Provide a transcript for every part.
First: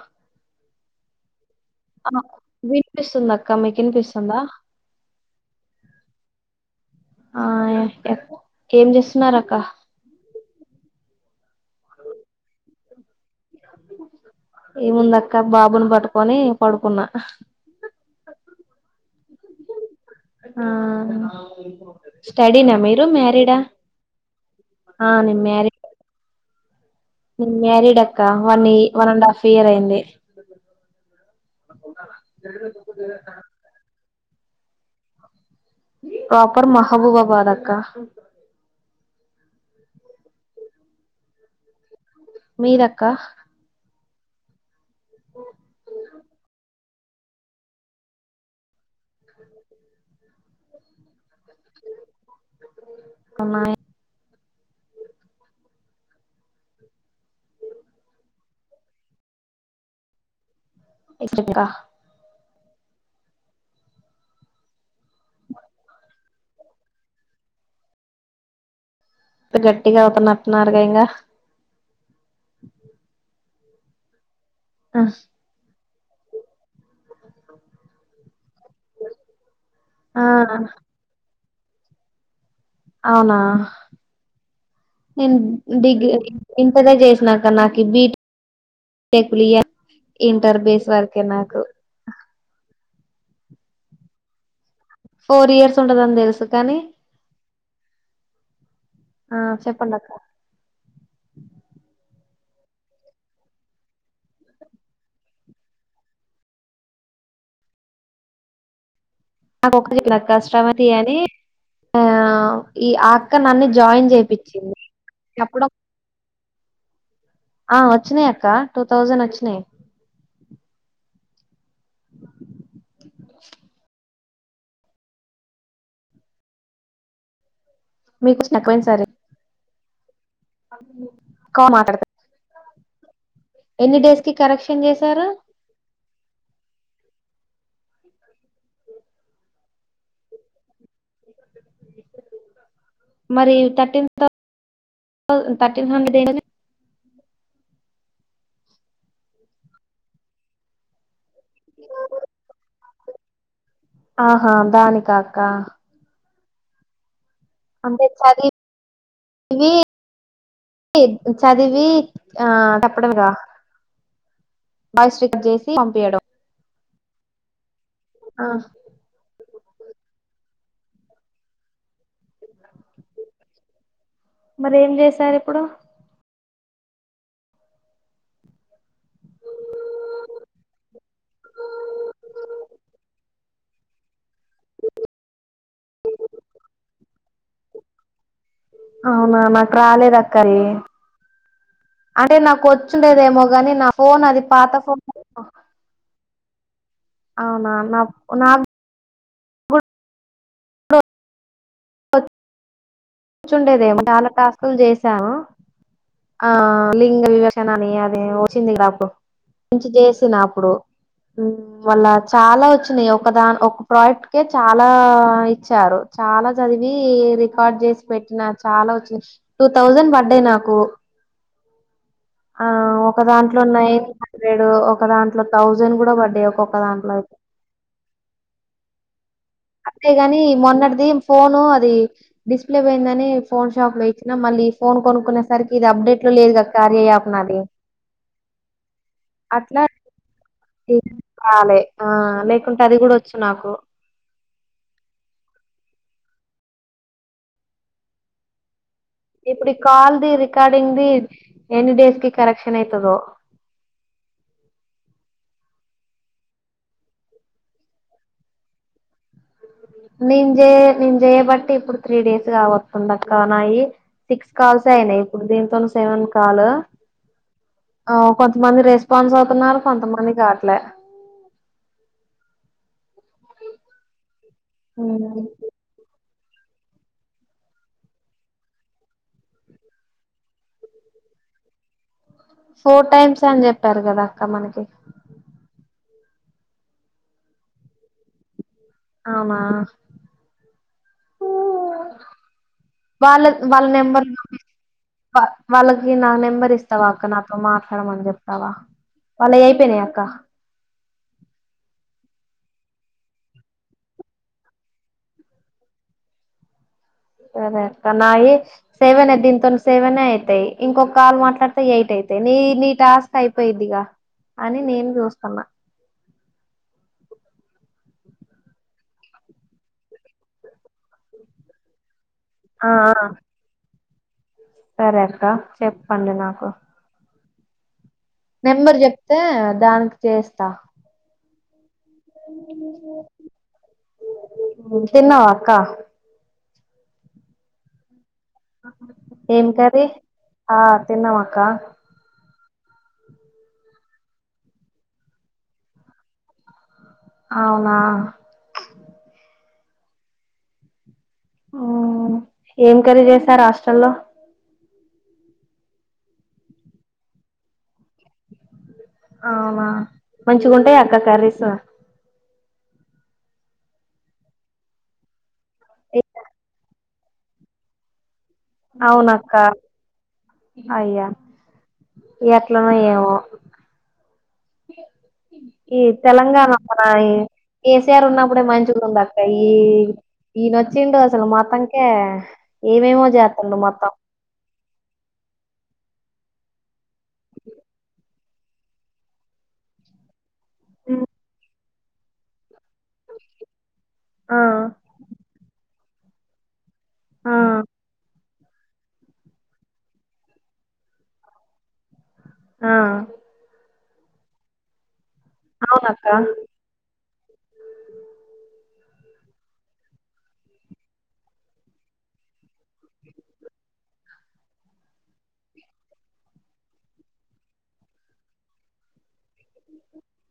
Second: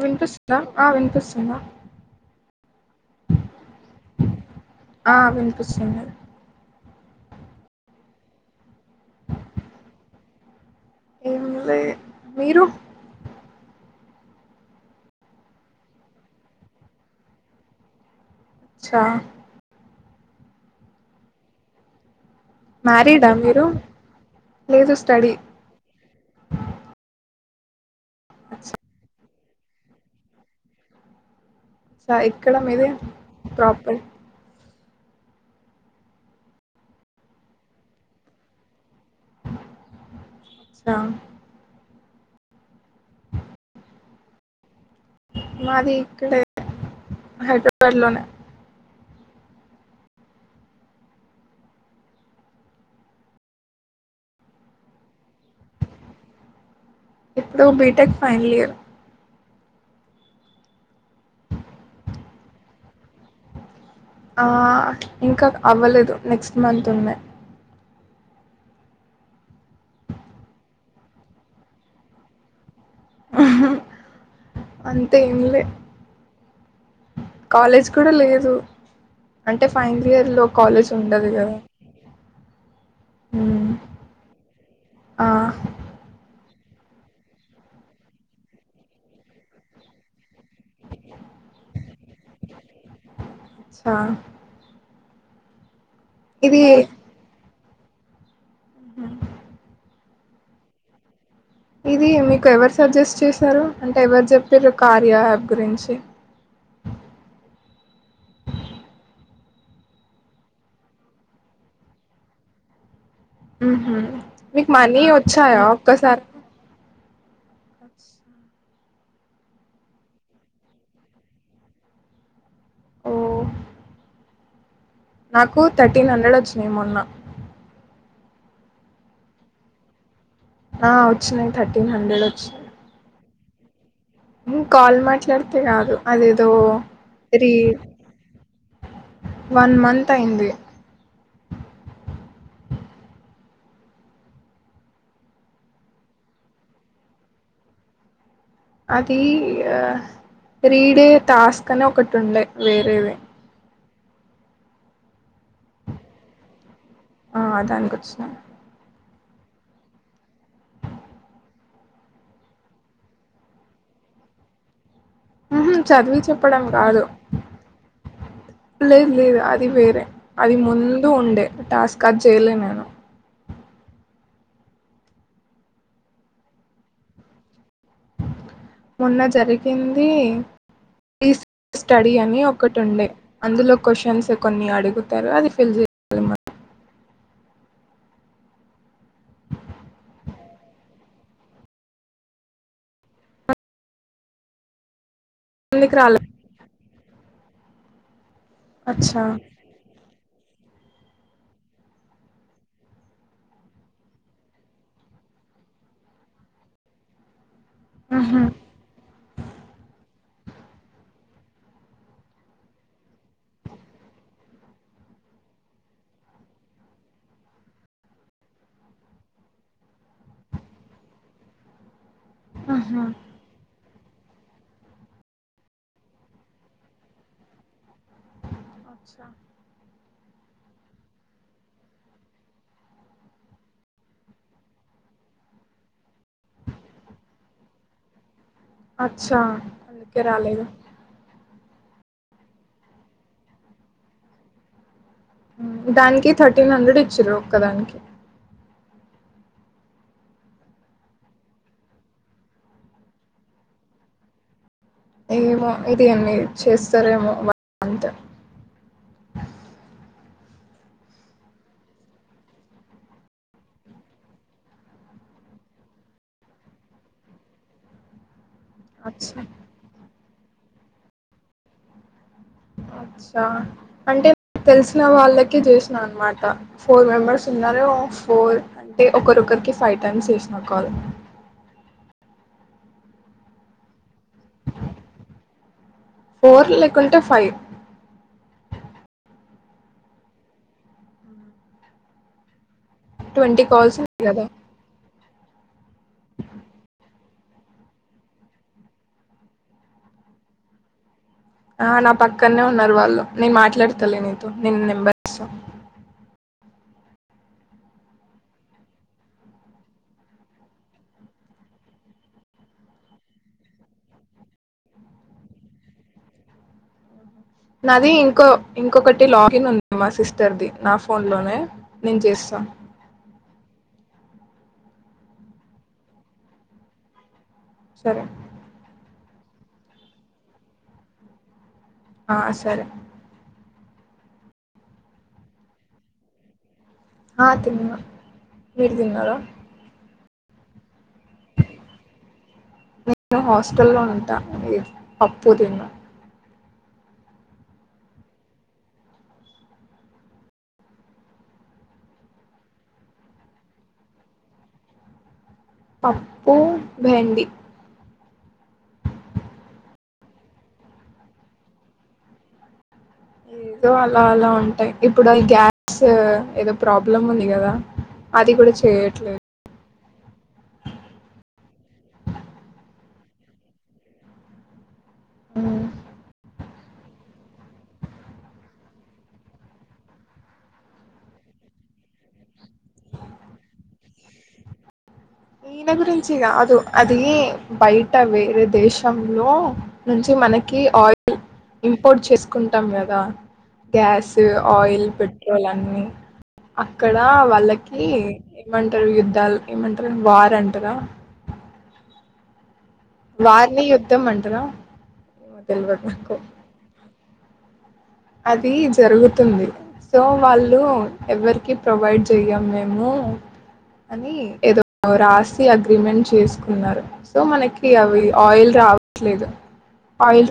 వింంటస్త వినిపిస్తుందా అ వీట్ పీస్ ఉందా అక్క మికన్ పీస్ ఉందా ఆ వినిపిస్తుంది ఆ ఏం చేస్తున్నారు అక్క ఏమి మీరు ఈ ముందక్క బాబుని పట్టుకొని పడుకున్నా చ్చ ఆ స్టడ నా మీరు మ్యారీడా మ్యారిడా మీరు లేదు స్టడీ మ్య నర డా కా వనే వన్ అండ్ హాఫ్ ఫియర్ అయింది సరె ఎక్కడ మీది ప్రాపర్? ప్రాపర్ మహబూబాబాదక్క. స మీరక్కా మాది ఇక్కడే హైదరాబాద్ లోనే కున్నాయి ఇప్పుడు బీటెక్ ఫైనల్ ఇయర్ [inaudible] కా ఆ ఇంక అవ్వలేదు నెక్స్ట్ మంత్ ఉన్నాయి ఇప్పుడు గట్టిగా అవుతున్నట్టున్నారుగా ఇంగా అంతే ఏంలే కాలేజ్ కూడా లేదు అంటే ఆ ఫైన్లియర్ లో కాలేజ్ ఉండదు కదా. అవునా మ్మ్. ఆ నేను డిగ్రీ ఇంటరే చేసినాక్క నాకి బీ టెక్ లు ఇయ ఇంటర్ బేస్ వరకే నాకు. చా ఫోర్ ఇయర్స్ ఉంటదని తెలుసు కానీ ఆ చెప్పండి అక్క ఇదీ మీకు ఎవరు సజెస్ట్ చేశారు అంటే ఎవరు చెప్పిర్రు కార్యా యాప్ గురించి? నాకు ఒక [inaudible] కస్టమర్ ది అని ఆ ఈ ఆ నన్ను హ్మ్ హు జాయిన్ మీకు చేపిచ్చింది మనీ వచ్చాయా అప్పుడు ఒక్కసారి ఆ వచ్చినయి అక్కా టూ తౌసండ్ వచ్చినై ఓ నాకు థర్టీన్ హండ్రెడ్ వచ్చినయి మొన్న. మీకు [inaudible] పోయిన్సారి ఆ వచ్చినయి కాల్ థర్టీన్ మాట్లాడత హండ్రెడ్ వచ్చినయి ఎన్ని డేస్ కి మ్ కరెక్షన్ కాల్ చేశారు మాట్లాడితే కాదు అదేదో అదీ వన్ మంత్ అయింది. మరి థర్టీన్ థర్టీన్ హండ్రెడ్ ఏ కదా అది రీడే టాస్క్ అని ఒకటి ఉండె వేరేవి. దానిక అక్క ఆ దానికి అంటే వచ్చినాయి చదివి చదివి ఆ తప్పుడు గా ఉహు చదివి చెప్పడం కాదు. ఆ లేదు లేదు అది అది వేరే అది ముందు ఉండే టాస్క చేయలే నేను. మరి ఏం చేశారు అప్పుడు మొన్న జరిగింది రీస స్టడీ అని ఒకటి ఉండే అందులో క్వశ్చన్స్ కొన్ని అడుగుతారు. అది ఫిల్ చేయాలి మనం అవునా నాకు రాలేదు అక్క. అది అంటే నాకు వచ్చిండేదేమో గాని నా ఫోన్ అది పాత ఫోన్ ఎందుకు రాలేదు అవునా నా నా అచ్చ పచ్చ కూర్చుండేదేమో చాలా టాస్కులు చేసాము. ఆ లింగ వివ ణ అని అది ఉహు వచ్చిందికు కొ చ్చప్పుడు మళ్ళ చాలా వచ్చినాయి. ఒక దా ఒక ప్రాజెక్ట్కే చాలా ఇచ్చారు. చాలా చదివి రికార్డ్ చేసి పెట్టినా చాలా వచ్చింది. టూ థౌజండ్ పడ్డాయి నాకు ఆ ఉహు ఒక దాంట్లో ఉన్నాయి. హండ్రెడ్ ఒక దాంట్లో థౌజండ్ కూడా పడ్డాయి. ఒక్కొక్క దాంట్లో అయితే అచ్చా అంతేగాని మొన్నటిది ఫోను అది డిస్ప్లే పోయిందని ఫోన్ షాప్ లో ఇచ్చినాం. మళ్ళీ ఫోన్ కొనుక్కునేసరికి ఇది అప్డేట్ లో లేదు కద కార్య యాప్ నాది. అచ్చా అట్లా అందుకే రాలేదు. ఇది రాలే ఆ లేకుంటే అది కూడా వచ్చు నాకు దానికి థర్టీన్ హండ్రెడ్ ఇచ్చిరు కదా ఇప్పుడు కాల్ ది రికార్డింగ్ ది ఎన్ని డేస్ కి కరెక్షన్ అయితదో ఏమో ఇది అన్ని చేస్తారేమో అంతే నేను నేను చేయ బట్టి ఇప్పుడు త్రీ డేస్ కాబతుంది అక్క నాయి సిక్స్ కాల్స్ అయినాయి. ఇప్పుడు దీంతో సెవెన్ కాల్ కొంతమంది రెస్పాన్స్ అచ్చా అవుతున్నారు. కొంతమంది కాట్ల అ అంటే తెలిసిన వాళ్ళకే చేసిన అనమాట ఫోర్ మెంబర్స్ ఉన్నార ఫోర్ అంటే ఒకరుకరికి ఫైవ్ టైమ్స్ చేసిన కాల్ ఫోర్ టైమ్స్ అని చెప్పారు. కదా అక్క మనకి ఫోర్ లేకుంటే ఫైవ్ ఆనా ఓ వాళ్ళ ట్వంటీ వాళ్ళ కాల్స్ నెంబర్ ఉన్నాయి కదా బ వాళ్ళకి నాకు నెంబర్ ఇస్తావా అక్క నా మాట్లాడమని చెప్తావా వాళ్ళవి అయిపోయినాయి అక్క ఆ నా పక్కనే ఉన్నారు వాళ్ళు నీను మాట్లాడతలే నీతో నేను నెంబర్ సరే అక్క నాయి సెవెన్ దీంతో సెవెన్ అయితాయి ఇంకొక కాల్ మాట్లాడితే ఎయిట్ అయితాయి నీ నీ టాస్క్ అయిపోయిద్దిగా అని నేను చూస్తున్నా నాది ఇంకో ఇంకొకటి లాగిన్ ఉంది మా సిస్టర్ది నా ఫోన్ లోనే నేను చేస్తా ఆ సరే అక్క చెక్ పండి నాకు సరే నెంబర్ చెప్తే దానికి చేస్తా ఆ సరే తిన్నవా అక్క ఆ తిన ఏం కరి ఆ తిన్నమా అక్క నేను హాస్ట లో ఉంటా మీ అప్పు తిన్న అవునా ఏం క్రీ చేసారు హష్టట్రల్లో పప్పుూ భెడి అవునా మంచిగా ఉంటాయి అక్క కర్రీస్ ఏదో అలా అలా ఉంటాయి ఇప్పుడు గ్యాస్ ఏదో ప్రబ్ పలమ్ ఉంది కదా అది కూడా చేయట్లేదు అవునక్క అయ్యా ఏకలనా ఏవ ఈ తెలంగాణ మన కేసీఆర్ ఉన్నప్పుడే మంచితుంది అక్క ఈ ఈయనొచ్చిడు అసలు మొతంకే ఏమేమో చేస్తం మొత్తం ఈయన గురించిగా అదు అదిే బయట వే దేశంలో నుంచి మనకి క ఆయిల్ ఇంపోర్ట్ చేసుకుంటాం కదా గ్యాస్ ఆ ఆయిల్ పెట్ పోలాని అక్కడ ఆ వాళ్ళకి ఇమంటారు యుద్ధాలు ఏమంటారు అక్క వార అంటుారా ఆ వారిని యుద్ధ ఉత్తమంటరా మత్తం బర్ అవునక్క అది జరుగుతుంది సో వాళ్ళు ఎవరికి ప్రొవైడ్ చెయ్యం మేము అని ఏదో రాసి అగ్రిమెంట్ చేసుకున్నారు సో మనకి అవి ఆయిల్ రావట్లేదు ఆయిల్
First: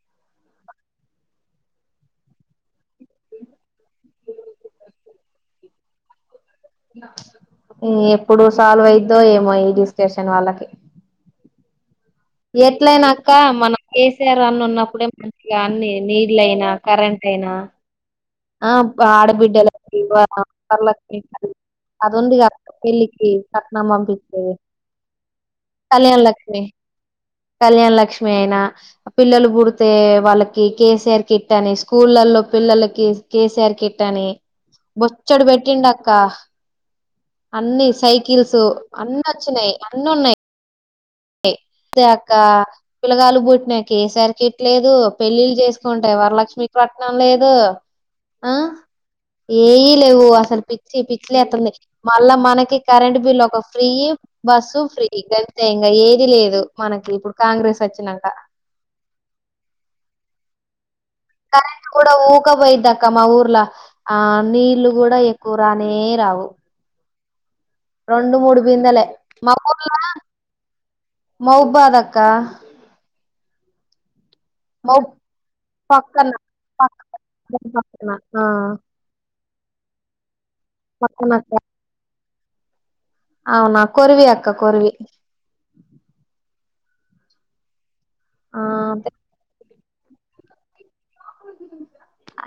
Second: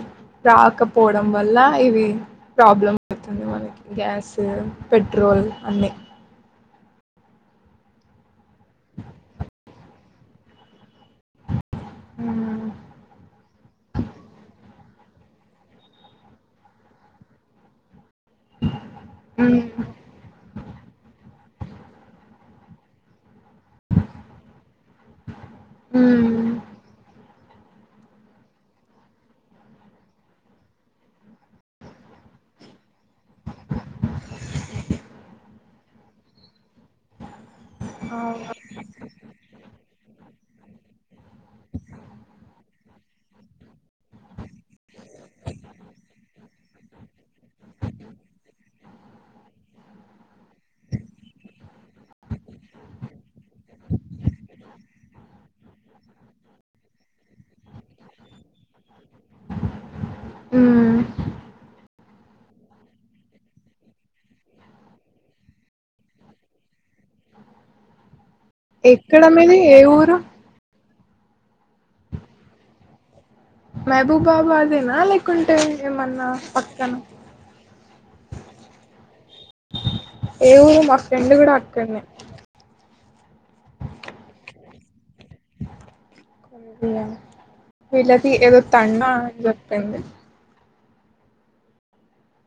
రాకపోవడం వల్ల ఇవి ప్రాబ్లమ్ అతుంది మనకి గ్యాస్ పెట్రోల్ అన్నీ ఎప్పుడు సాల్వ్ అయిద్దో ఏమో డిస్కషన్ వాళ్ళకి మ్మ్. ఎట్లయినాక మనం కేసీఆర్ అన్నున్నప్పుడే మంచిగా అన్ని నీళ్లయినా కరెంట్ అయినా ఆ ఆడ బిడ్డెలకి [unintelligible] అదుందిగా పెళ్లికి కట్నం పంపిచ్చేది కళ్యాణ మ్మ్. లక్ష్మి కళ్యాణ లక్ష్మి అయినా పిల్లలు పుడితే వాళ్ళకి కేసీఆర్ కిట్ అని స్కూళ్ళలో పిల్లలకి కేసీఆర్ కిట్టని బొచ్చడు పెట్టిండక్క అన్నీ సైకిల్స్ అన్నొచ్చినయి అన్నున్నయి అదే అక్క పిలగాల్లు పుట్టినా కే సి ఆర్ కిట్ లేదు పెళ్ళిళ్ళు చేసుకుంటే వరలక్ష్మి పట్టనం లేదు ఆ ఏఈ లేవు అసలు పిచ్చి పిచ్చిలేత్తుంది మళ్ళా మనకి కరెంట్ బిల్ ఒక ఫ్రీ బస్సు ఫ్రీ గ ఏది లేదు మనకి ఇప్పుడు కాంగ్రెస్ వచ్చినాక కరెంట్ కూడా ఊక పోయిద్దాక్క మా ఊర్లా ఆ నీళ్లు కూడా ఎక్కువ రానే రావు రెండు మూడు బిందెలే ఎక్కడ మా మీది ఏ ఊర్ల ఊరు మౌబాద్ అక్క మెహబూబ్ బాబాదేనా మౌ లేకుంటే ఏమన్నా పక్కన న ఆ ఏ ఊరు మా ఫ్రెండ్ కూడా పక్కనక్క అక్కడనే అవునా కొరువి అక్క కొరువి [unintelligible] వీళ్ళది ఏదో ఆ తండ అన్ [unintelligible] టెంది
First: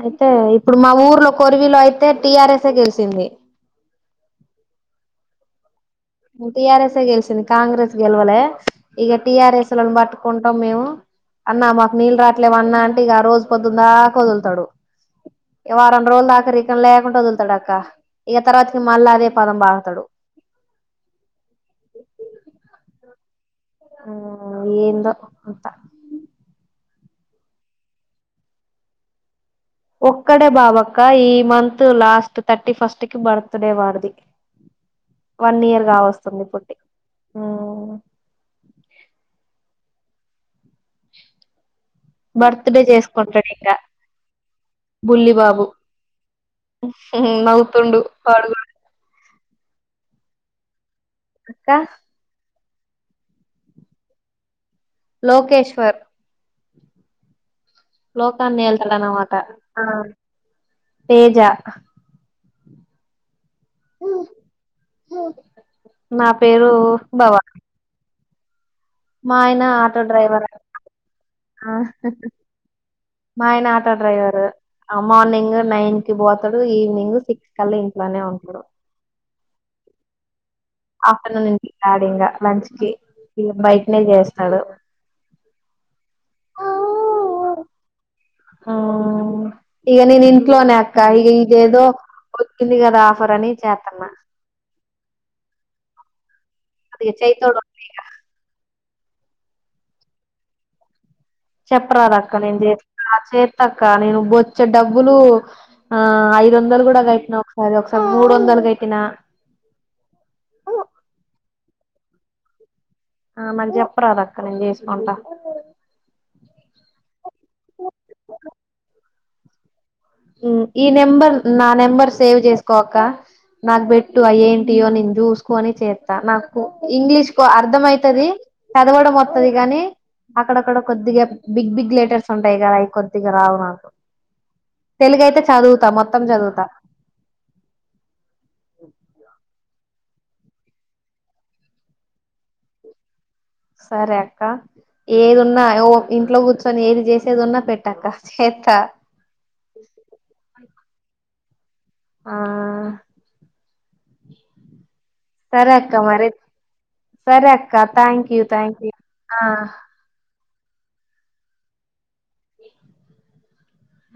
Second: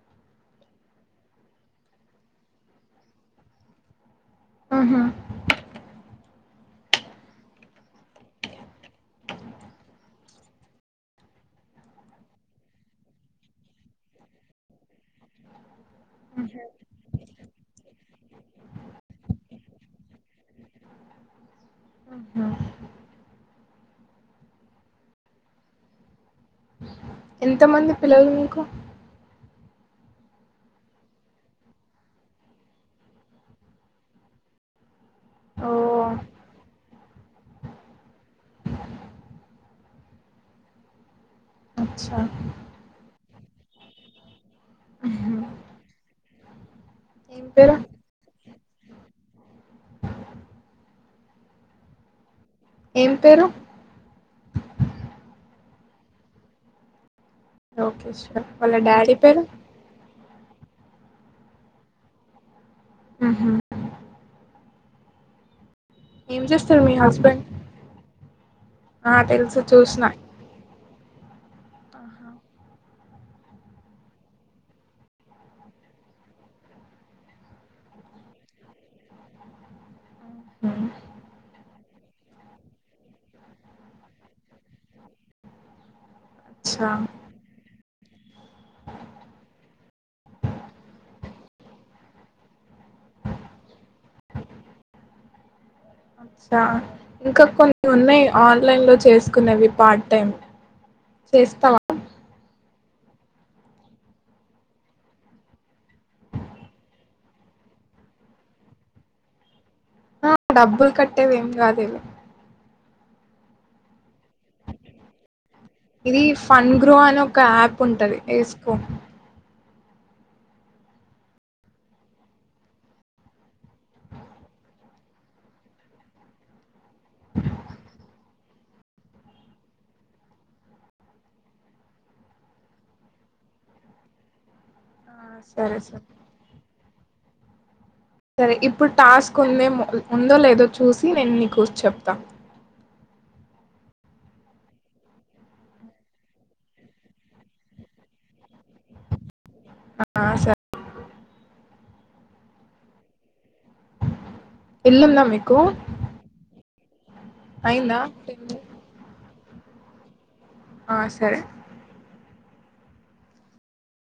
అయితే ఇప్పుడు మా ఊర్లో కొరివిలో అయితే టి ఆర్ ఎస్ ఏ గెలిసింది ఆహా టీ ఆర్ ఎస్ ఏ గెలిచింది కాంగ్రెస్ గెలవలే ఇక టీ ఆర్ ఎస్ లను పట్టుకుంటాం మేము అన్నా మాకు నీళ్ళు రాట్లేమన్నా అంటే ఇక రోజు పొద్దుందాకొదులుతాడు వారం రోజులు దాకరికలు లేకుండా వదులుతాడు అక్క ఇక తర్వాతకి మళ్ళా అదే పదం బడతాడు ఆహా ఆ ఏందో అంతా ఎంతమంది పిల్లలు నీకు ఒక్కడే బాబక్క ఈ మంత్ లాస్ట్ థర్టీ ఫస్ట్ కి బర్త్ డే వాడిది వన్ ఇయర్ ఓహ్! గావస్తుంది పుట్టి అచ్చా! బర్త్ డే చేస్ కొంటడిక బుల్లి బాబు ఏం పేరు? నౌతుండు పడుకోలే. అక్క ఏం పేరు. లోకేశ్వర్. లోకేశ్వర్. లోకాన్ని వాళ్ళ డాడీ ఏళ్తాడనమాట పేరు. తేజ. ఉహు హ నా ఏం పేరూ చేస్తారు మీ హస్బెండ్? భవాని. ఆ! మా తెలుసు ఆయన ఆటో చూసినా. డ్రైవర్. ఆహా! మా ఆయన ఆటో డ్రైవర. మార్నింగ్ నైన్ కి పోతడు ఈవినింగ్ సిక్స్ కల్ల ఇంట్లోనే ఉంటడు. హ్మ్. ఆఫ్టర్నూన్ ఇంటికి రాడు ఇంగ లంచ్ కీ, ఇగ బయటనే చేస్తడు. అచ్చా ఆ ఇగ నేన్ ఇంట్లోనే అక్క, ఇగ ఇదేదో ఉంది కదా ఆఫర్ అనీ చేతున్న. చ్చా అది ఇంక చేయితోడు ఉంటే కొన్ని ఇగ ఉన్నయి. ఆన్లైన్ లో చేసుకునేవి పార్ట్ టైం. చెప్పరాదక్క నేన్ చేస్ ఆ చేత్తక్క. నేను బొచ్చెడ్ డబ్బులూ, ఆ ఐదు ఒందలు గూడ కట్టిన ఒకసారి, ఒకసారి మూడు ఒందలు కట్టినా. ఆ డబ్బుల్ కట్టేవి యేం గాదు. దులే ఆ మంచిగ ఇదీ ఫన్ గ్రో అనే ఒక యాప్ ఉంటది. ఏసుకో ఊ ఈ నెంబర్ నా నెంబర్ సేవ్ చేస్కో అక్క. నాకు పెట్టు అయ్ ఏంటియో నేన్ చూసుకొని చేత్తా నాకు. ఇంగ్లీష్ కొ అర్ధం అయితది. చదవడం వత్తది గానీ, అక్కడక్కడ కొద్దిగ బిగ్ బిగ్ లెటర్స్ ఉంటయి కదా. అవి కొద్దిగ రావు నాకు. ఆ! తెలుగు అయితే సరే. చదువుతా మొత్తం చదువుతా. సరె ఇప్పుడ్ టాస్క్ ఉందేమో. ఉందో లేదో చూసి నేన్ నీకు చెప్తా. సరే అక్క. ఏదున్నా ఇంట్లో కూర్చొని ఏది చేసేది ఉన్నా పెట్టక్క చేస్త. ఆ! సరే. ఆ ఇల్లుందా మీకూ. సరే అక్క మరి సరే అక్క. Thank you, thank you. ఆ ఆ సరే ఆ